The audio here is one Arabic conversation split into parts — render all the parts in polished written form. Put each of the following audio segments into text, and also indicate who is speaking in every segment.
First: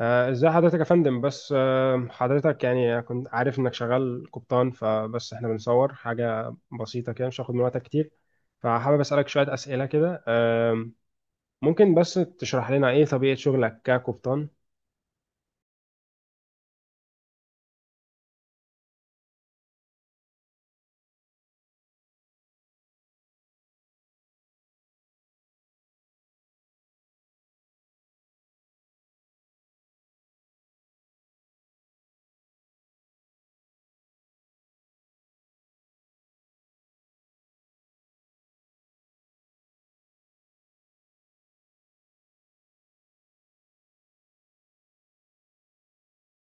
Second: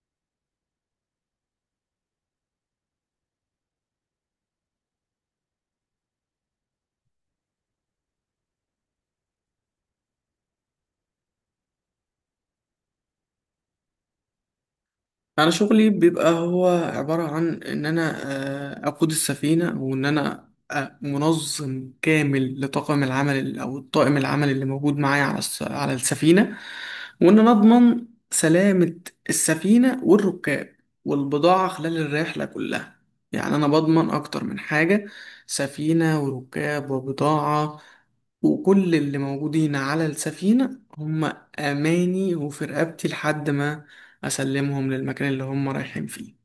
Speaker 1: ازاي حضرتك يا فندم؟ بس حضرتك يعني كنت عارف انك شغال قبطان، فبس احنا بنصور حاجة بسيطة كده، مش هاخد من وقتك كتير. فحابب اسألك شوية اسئلة كده. ممكن بس تشرح لنا ايه طبيعة شغلك كقبطان؟
Speaker 2: انا شغلي بيبقى هو عبارة عن ان انا اقود السفينة، وان انا منظم كامل لطاقم العمل او الطاقم العمل اللي موجود معايا على على السفينة، وان انا اضمن سلامة السفينة والركاب والبضاعة خلال الرحلة كلها. يعني انا بضمن اكتر من حاجة: سفينة وركاب وبضاعة، وكل اللي موجودين على السفينة هم اماني وفي رقبتي لحد ما اسلمهم للمكان اللي هم رايحين فيه.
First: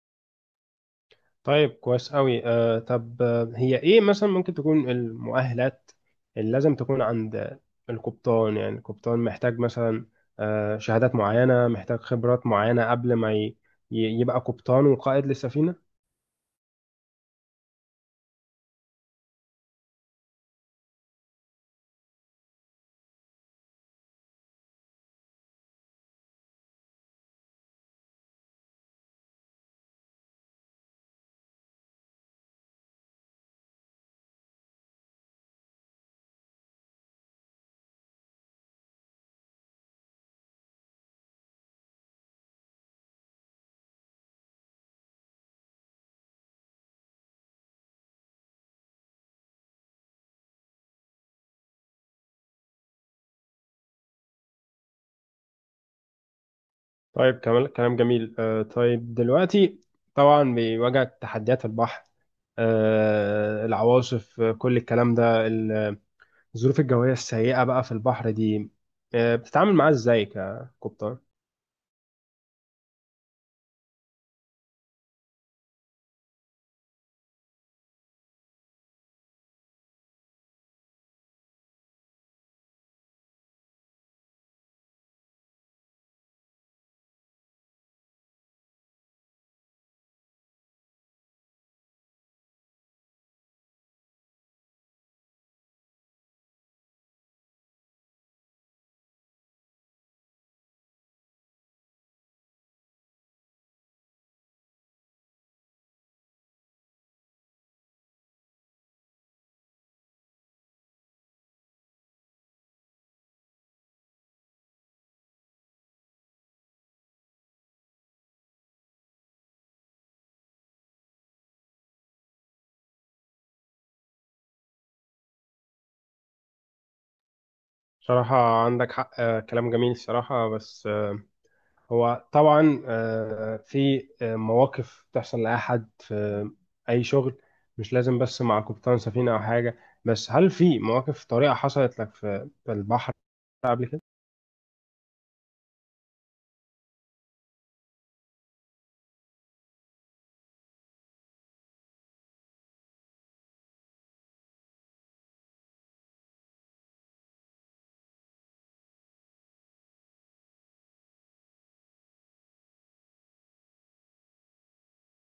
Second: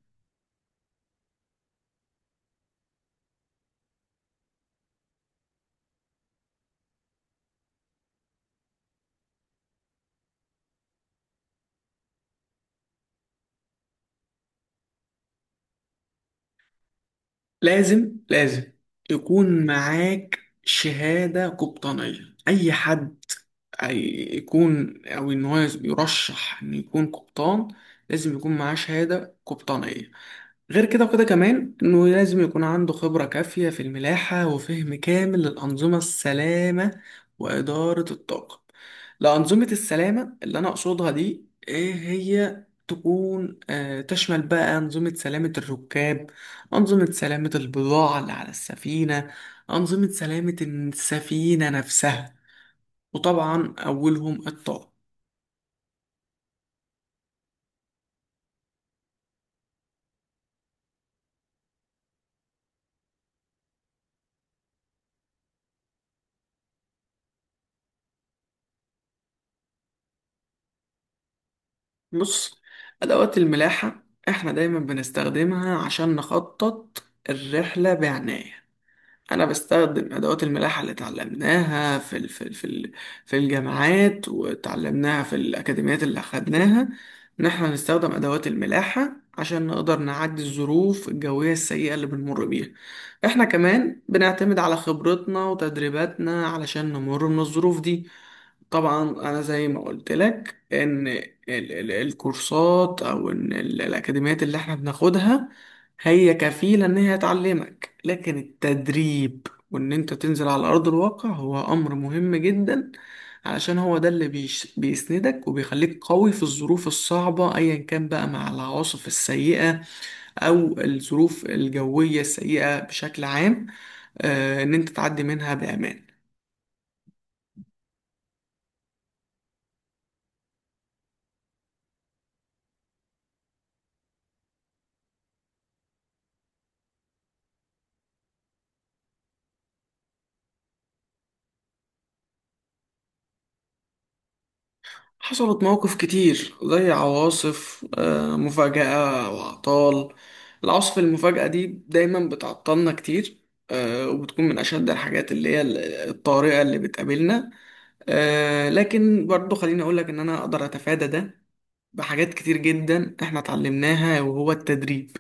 Speaker 1: طيب، كويس قوي. آه، طب آه، هي ايه مثلا ممكن تكون المؤهلات اللي لازم تكون عند القبطان؟ يعني القبطان محتاج مثلا شهادات معينة، محتاج خبرات معينة قبل ما يبقى قبطان وقائد للسفينة؟
Speaker 2: لازم يكون معاك شهادة قبطانية، اي حد أي- يكون او ان هو يرشح ان يكون قبطان لازم يكون معاه شهادة قبطانية. غير كده وكده كمان انه لازم يكون عنده خبرة كافية في الملاحة وفهم كامل للأنظمة السلامة وإدارة الطاقم. لأنظمة السلامة اللي أنا أقصدها دي إيه هي تكون تشمل بقى أنظمة سلامة الركاب، أنظمة سلامة البضاعة اللي على السفينة، أنظمة سلامة السفينة نفسها، وطبعا أولهم الطاقم.
Speaker 1: طيب، كلام جميل. طيب دلوقتي طبعا بيواجهك تحديات البحر، العواصف، كل الكلام ده، الظروف الجوية السيئة بقى في البحر دي، بتتعامل معاها ازاي ككوبتر؟
Speaker 2: بص، أدوات الملاحة إحنا دايما بنستخدمها عشان نخطط الرحلة بعناية. أنا بستخدم أدوات الملاحة اللي اتعلمناها في الجامعات، واتعلمناها في الأكاديميات اللي أخدناها، إن إحنا نستخدم أدوات الملاحة عشان نقدر نعدي الظروف الجوية السيئة اللي بنمر بيها. إحنا كمان بنعتمد على خبرتنا وتدريباتنا علشان نمر من الظروف دي. طبعا انا زي ما قلت لك ان الكورسات او ان الاكاديميات اللي احنا بناخدها هي كفيلة ان هي تعلمك، لكن التدريب وان انت تنزل على ارض الواقع هو امر مهم جدا، علشان هو ده اللي بيسندك وبيخليك قوي في الظروف الصعبة ايا كان بقى مع العواصف السيئة او الظروف الجوية السيئة بشكل عام، ان انت تعدي منها بامان.
Speaker 1: صراحة عندك حق. كلام جميل الصراحة. بس هو طبعا في مواقف بتحصل لأي حد في أي شغل، مش لازم بس مع قبطان سفينة أو حاجة. بس هل في مواقف طريقة حصلت لك في البحر قبل كده؟
Speaker 2: حصلت مواقف كتير زي عواصف مفاجأة وأعطال، العواصف المفاجأة دي دايما بتعطلنا كتير، وبتكون من أشد الحاجات اللي هي الطارئة اللي بتقابلنا. لكن برضو خليني أقولك إن أنا أقدر أتفادى ده بحاجات كتير جدا إحنا اتعلمناها، وهو التدريب،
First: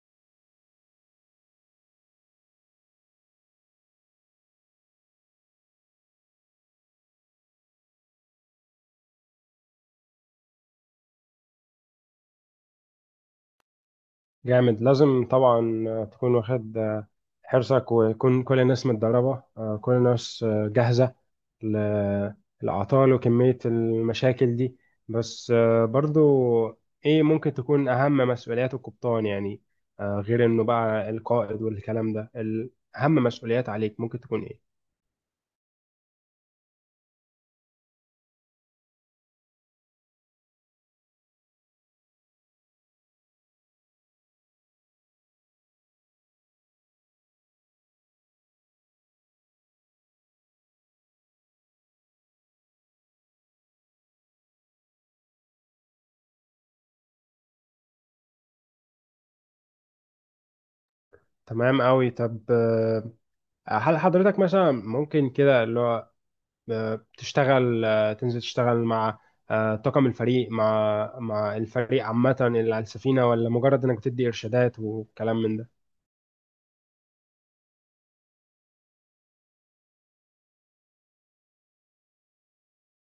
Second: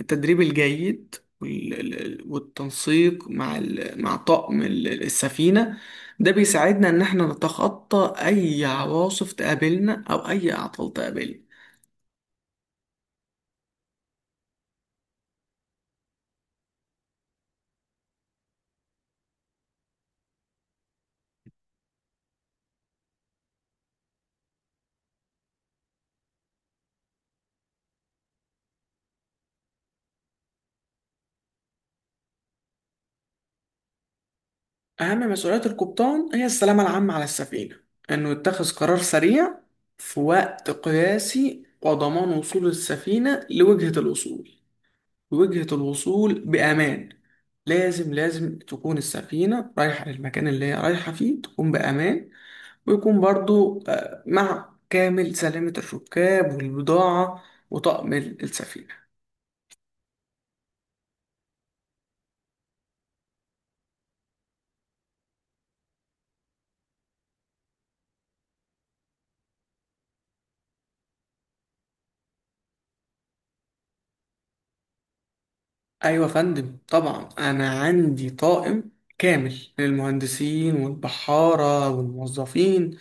Speaker 2: التدريب الجيد، وال- ال- والتنسيق مع مع طاقم السفينة، ده بيساعدنا إن إحنا نتخطى أي عواصف تقابلنا أو أي أعطال تقابلنا.
Speaker 1: جامد. لازم طبعا تكون واخد حرصك، ويكون كل الناس متدربة، كل الناس جاهزة للأعطال وكمية المشاكل دي. بس برضو إيه ممكن تكون أهم مسؤوليات القبطان؟ يعني غير إنه بقى القائد والكلام ده، أهم مسؤوليات عليك ممكن تكون إيه؟
Speaker 2: أهم مسؤوليات القبطان هي السلامة العامة على السفينة، إنه يتخذ قرار سريع في وقت قياسي وضمان وصول السفينة لوجهة الوصول، وجهة الوصول بأمان. لازم تكون السفينة رايحة للمكان اللي هي رايحة فيه تكون بأمان، ويكون برضو مع كامل سلامة الركاب والبضاعة وطقم السفينة.
Speaker 1: تمام أوي. طب آه، هل حضرتك مثلا ممكن كده اللي هو تشتغل، تنزل تشتغل مع طاقم الفريق، مع الفريق عامة اللي على السفينة، ولا مجرد إنك بتدي إرشادات وكلام من ده؟
Speaker 2: أيوة يا فندم، طبعا أنا عندي طاقم كامل للمهندسين والبحارة والموظفين،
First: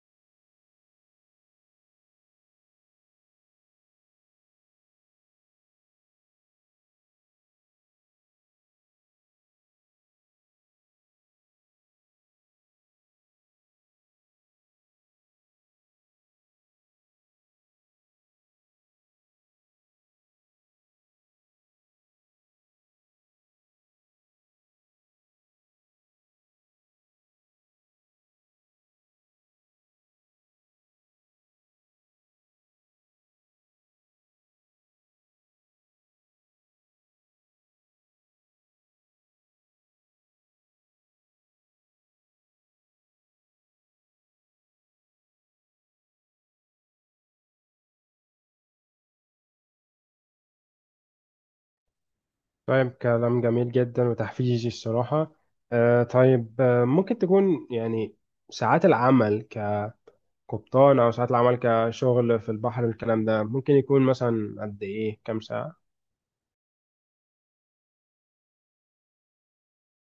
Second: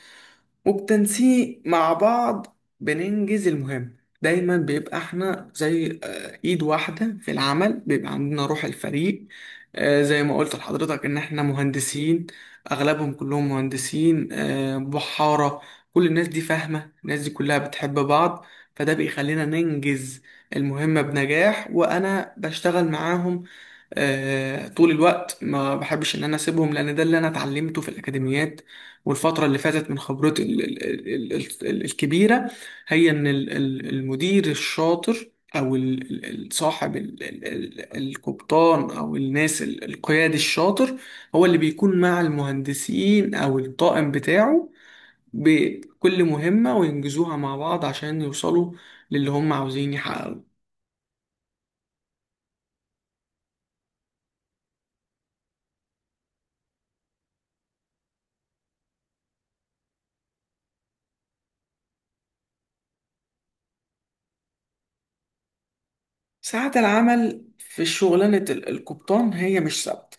Speaker 2: وبتنسيق مع بعض بننجز المهمة. دايما بيبقى احنا زي ايد واحدة في العمل، بيبقى عندنا روح الفريق. زي ما قلت لحضرتك ان احنا مهندسين، اغلبهم كلهم مهندسين، بحارة، كل الناس دي فاهمة، الناس دي كلها بتحب بعض، فده بيخلينا ننجز المهمة بنجاح. وانا بشتغل معاهم طول الوقت، ما بحبش ان انا اسيبهم لان ده اللي انا اتعلمته في الاكاديميات والفتره اللي فاتت من خبرتي الكبيره، هي ان المدير الشاطر او صاحب القبطان او الناس القيادي الشاطر هو اللي بيكون مع المهندسين او الطاقم بتاعه بكل مهمة وينجزوها مع بعض عشان يوصلوا للي هم عاوزين يحققوه.
Speaker 1: طيب، كلام جميل جدا وتحفيزي الصراحة. طيب ممكن تكون يعني ساعات العمل كقبطان أو ساعات العمل كشغل في البحر، الكلام ده ممكن يكون مثلا قد إيه، كام ساعة؟
Speaker 2: ساعات العمل في شغلانة القبطان هي مش ثابتة،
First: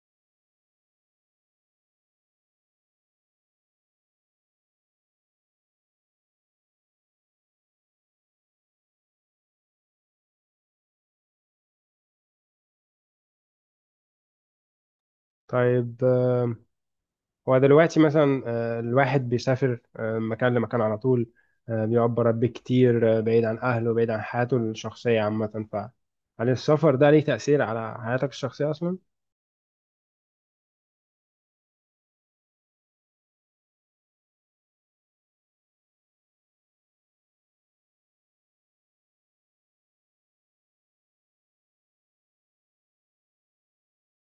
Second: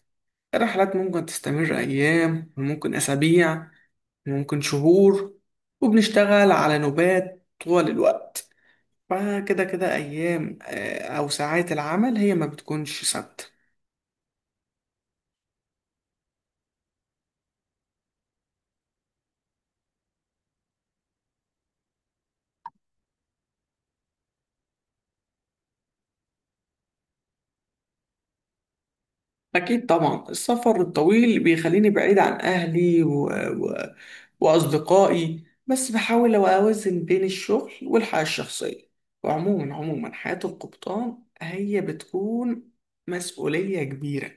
Speaker 2: الرحلات ممكن تستمر أيام وممكن أسابيع وممكن شهور، وبنشتغل على نوبات طوال الوقت، فكده كده أيام أو ساعات العمل هي ما بتكونش ثابتة.
Speaker 1: طيب هو دلوقتي مثلا الواحد بيسافر من مكان لمكان على طول، بيقعد برا كتير، بعيد عن أهله، بعيد عن حياته الشخصية عامة، فهل السفر ده ليه تأثير على حياتك الشخصية أصلا؟
Speaker 2: أكيد طبعا السفر الطويل بيخليني بعيد عن أهلي وأصدقائي، بس بحاول أوازن بين الشغل والحياة الشخصية. وعموما حياة القبطان هي بتكون مسؤولية كبيرة،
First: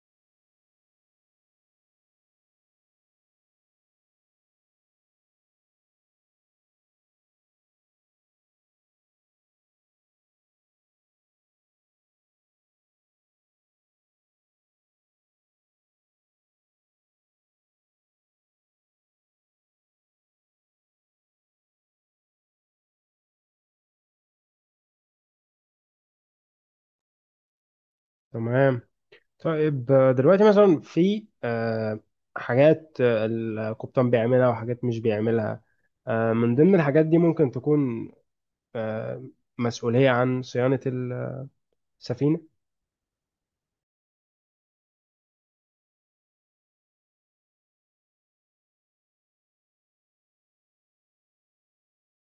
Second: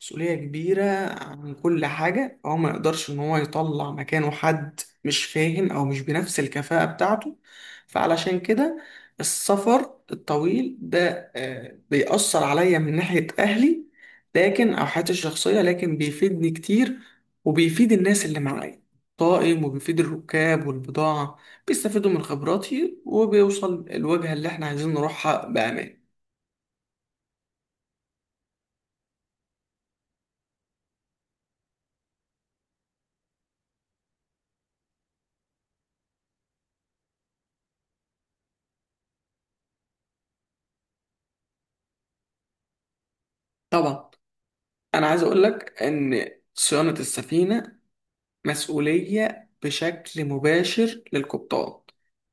Speaker 2: مسؤولية كبيرة عن كل حاجة، هو ما يقدرش إن هو يطلع مكانه حد مش فاهم أو مش بنفس الكفاءة بتاعته. فعلشان كده، السفر الطويل ده بيأثر عليا من ناحية أهلي، لكن او حياتي الشخصيه، لكن بيفيدني كتير، وبيفيد الناس اللي معايا، طائم، وبيفيد الركاب والبضاعه، بيستفيدوا من خبراتي، وبيوصل الوجهه اللي احنا عايزين نروحها بامان.
Speaker 1: تمام. طيب دلوقتي مثلا في حاجات القبطان بيعملها وحاجات مش بيعملها. من ضمن الحاجات دي ممكن تكون آه، مسؤولية عن صيانة السفينة؟
Speaker 2: طبعا انا عايز اقول لك ان صيانه السفينه مسؤولية بشكل مباشر للقبطان،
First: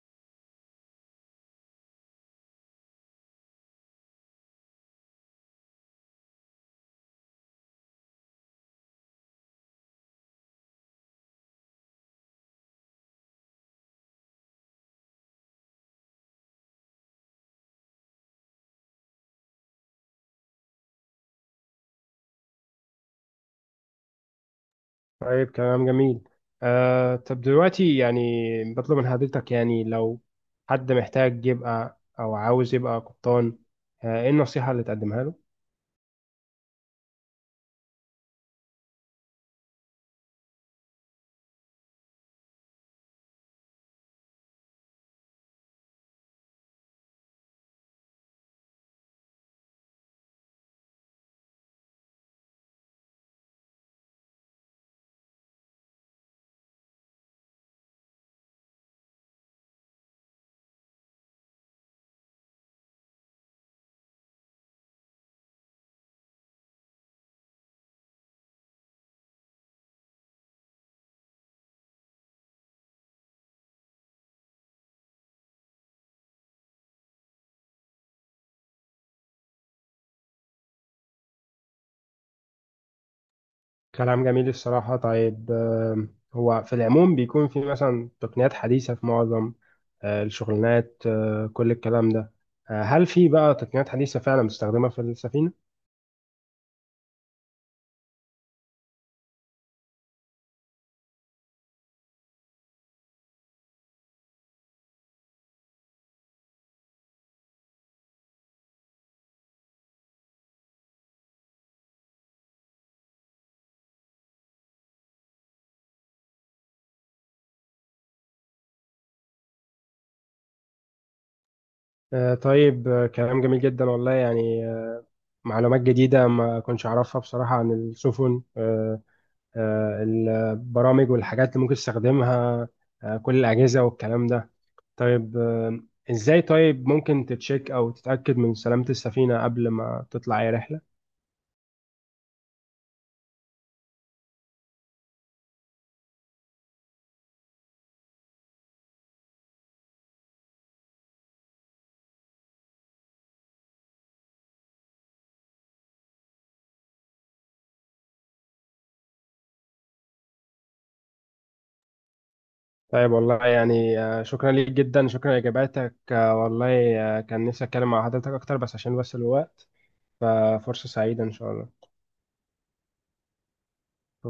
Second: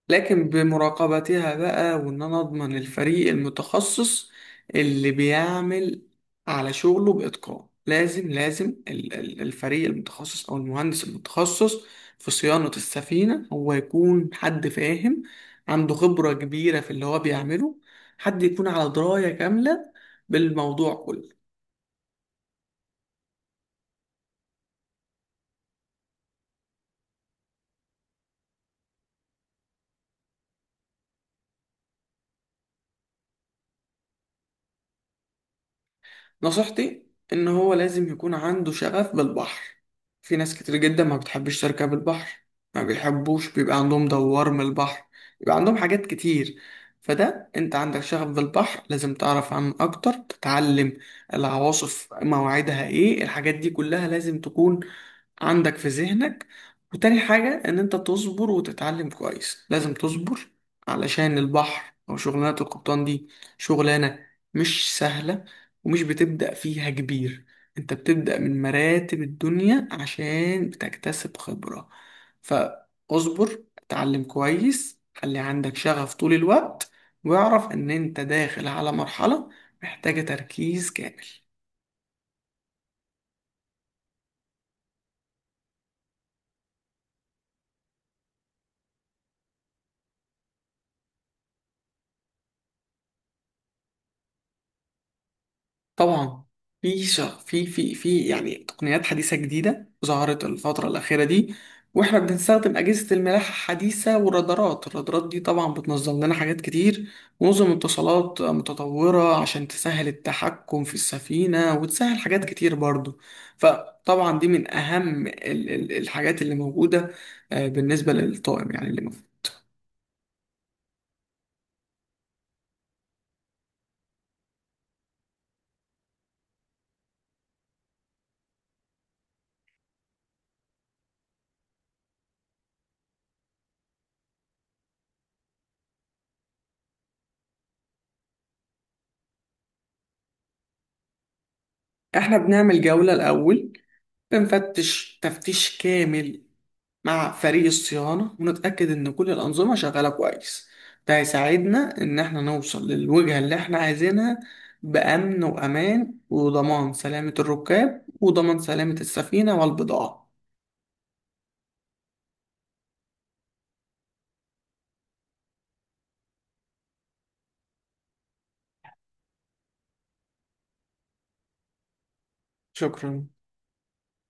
Speaker 2: لكن بمراقبتها بقى وإن أنا أضمن الفريق المتخصص اللي بيعمل على شغله بإتقان. لازم الفريق المتخصص أو المهندس المتخصص في صيانة السفينة هو يكون حد فاهم، عنده خبرة كبيرة في اللي هو بيعمله، حد يكون على دراية كاملة بالموضوع كله.
Speaker 1: طيب، كلام جميل. آه، طب دلوقتي يعني بطلب من حضرتك، يعني لو حد محتاج يبقى أو عاوز يبقى قبطان، آه، إيه النصيحة اللي تقدمها له؟
Speaker 2: نصيحتي ان هو لازم يكون عنده شغف بالبحر، في ناس كتير جدا ما بتحبش تركب البحر، ما بيحبوش، بيبقى عندهم دوار من البحر، بيبقى عندهم حاجات كتير. فده انت عندك شغف بالبحر، لازم تعرف عنه اكتر، تتعلم العواصف مواعيدها ايه، الحاجات دي كلها لازم تكون عندك في ذهنك. وتاني حاجة ان انت تصبر وتتعلم كويس، لازم تصبر علشان البحر او شغلانة القبطان دي شغلانة مش سهلة، ومش بتبدأ فيها كبير، انت بتبدأ من مراتب الدنيا عشان بتكتسب خبرة. فاصبر، اتعلم كويس، خلي عندك شغف طول الوقت، واعرف ان انت داخل على مرحلة محتاجة تركيز كامل.
Speaker 1: كلام جميل الصراحة. طيب آه، هو في العموم بيكون في مثلا تقنيات حديثة في معظم آه، الشغلانات آه، كل الكلام ده. آه، هل في بقى تقنيات حديثة فعلا مستخدمة في السفينة؟
Speaker 2: طبعا في يعني تقنيات حديثة جديدة ظهرت الفترة الأخيرة دي، واحنا بنستخدم أجهزة الملاحة الحديثة والرادارات، الرادارات دي طبعا بتنظم لنا حاجات كتير، ونظم اتصالات متطورة عشان تسهل التحكم في السفينة وتسهل حاجات كتير برضو. فطبعا دي من أهم الحاجات اللي موجودة بالنسبة للطاقم يعني اللي موجود.
Speaker 1: آه، طيب آه، كلام جميل جدا والله. يعني آه، معلومات جديدة ما كنتش أعرفها بصراحة عن السفن. آه، البرامج والحاجات اللي ممكن تستخدمها، كل الأجهزة والكلام ده، طيب إزاي طيب ممكن تتشيك أو تتأكد من سلامة السفينة قبل ما تطلع أي رحلة؟
Speaker 2: احنا بنعمل جولة الأول، بنفتش تفتيش كامل مع فريق الصيانة ونتأكد إن كل الأنظمة شغالة كويس، ده هيساعدنا إن إحنا نوصل للوجهة اللي إحنا عايزينها بأمن وأمان، وضمان سلامة الركاب وضمان سلامة السفينة والبضاعة.
Speaker 1: طيب، والله يعني شكرا ليك جدا، شكرا لإجاباتك. والله كان نفسي أتكلم مع حضرتك أكتر، بس عشان بس الوقت، ففرصة سعيدة إن شاء الله.
Speaker 2: شكرا.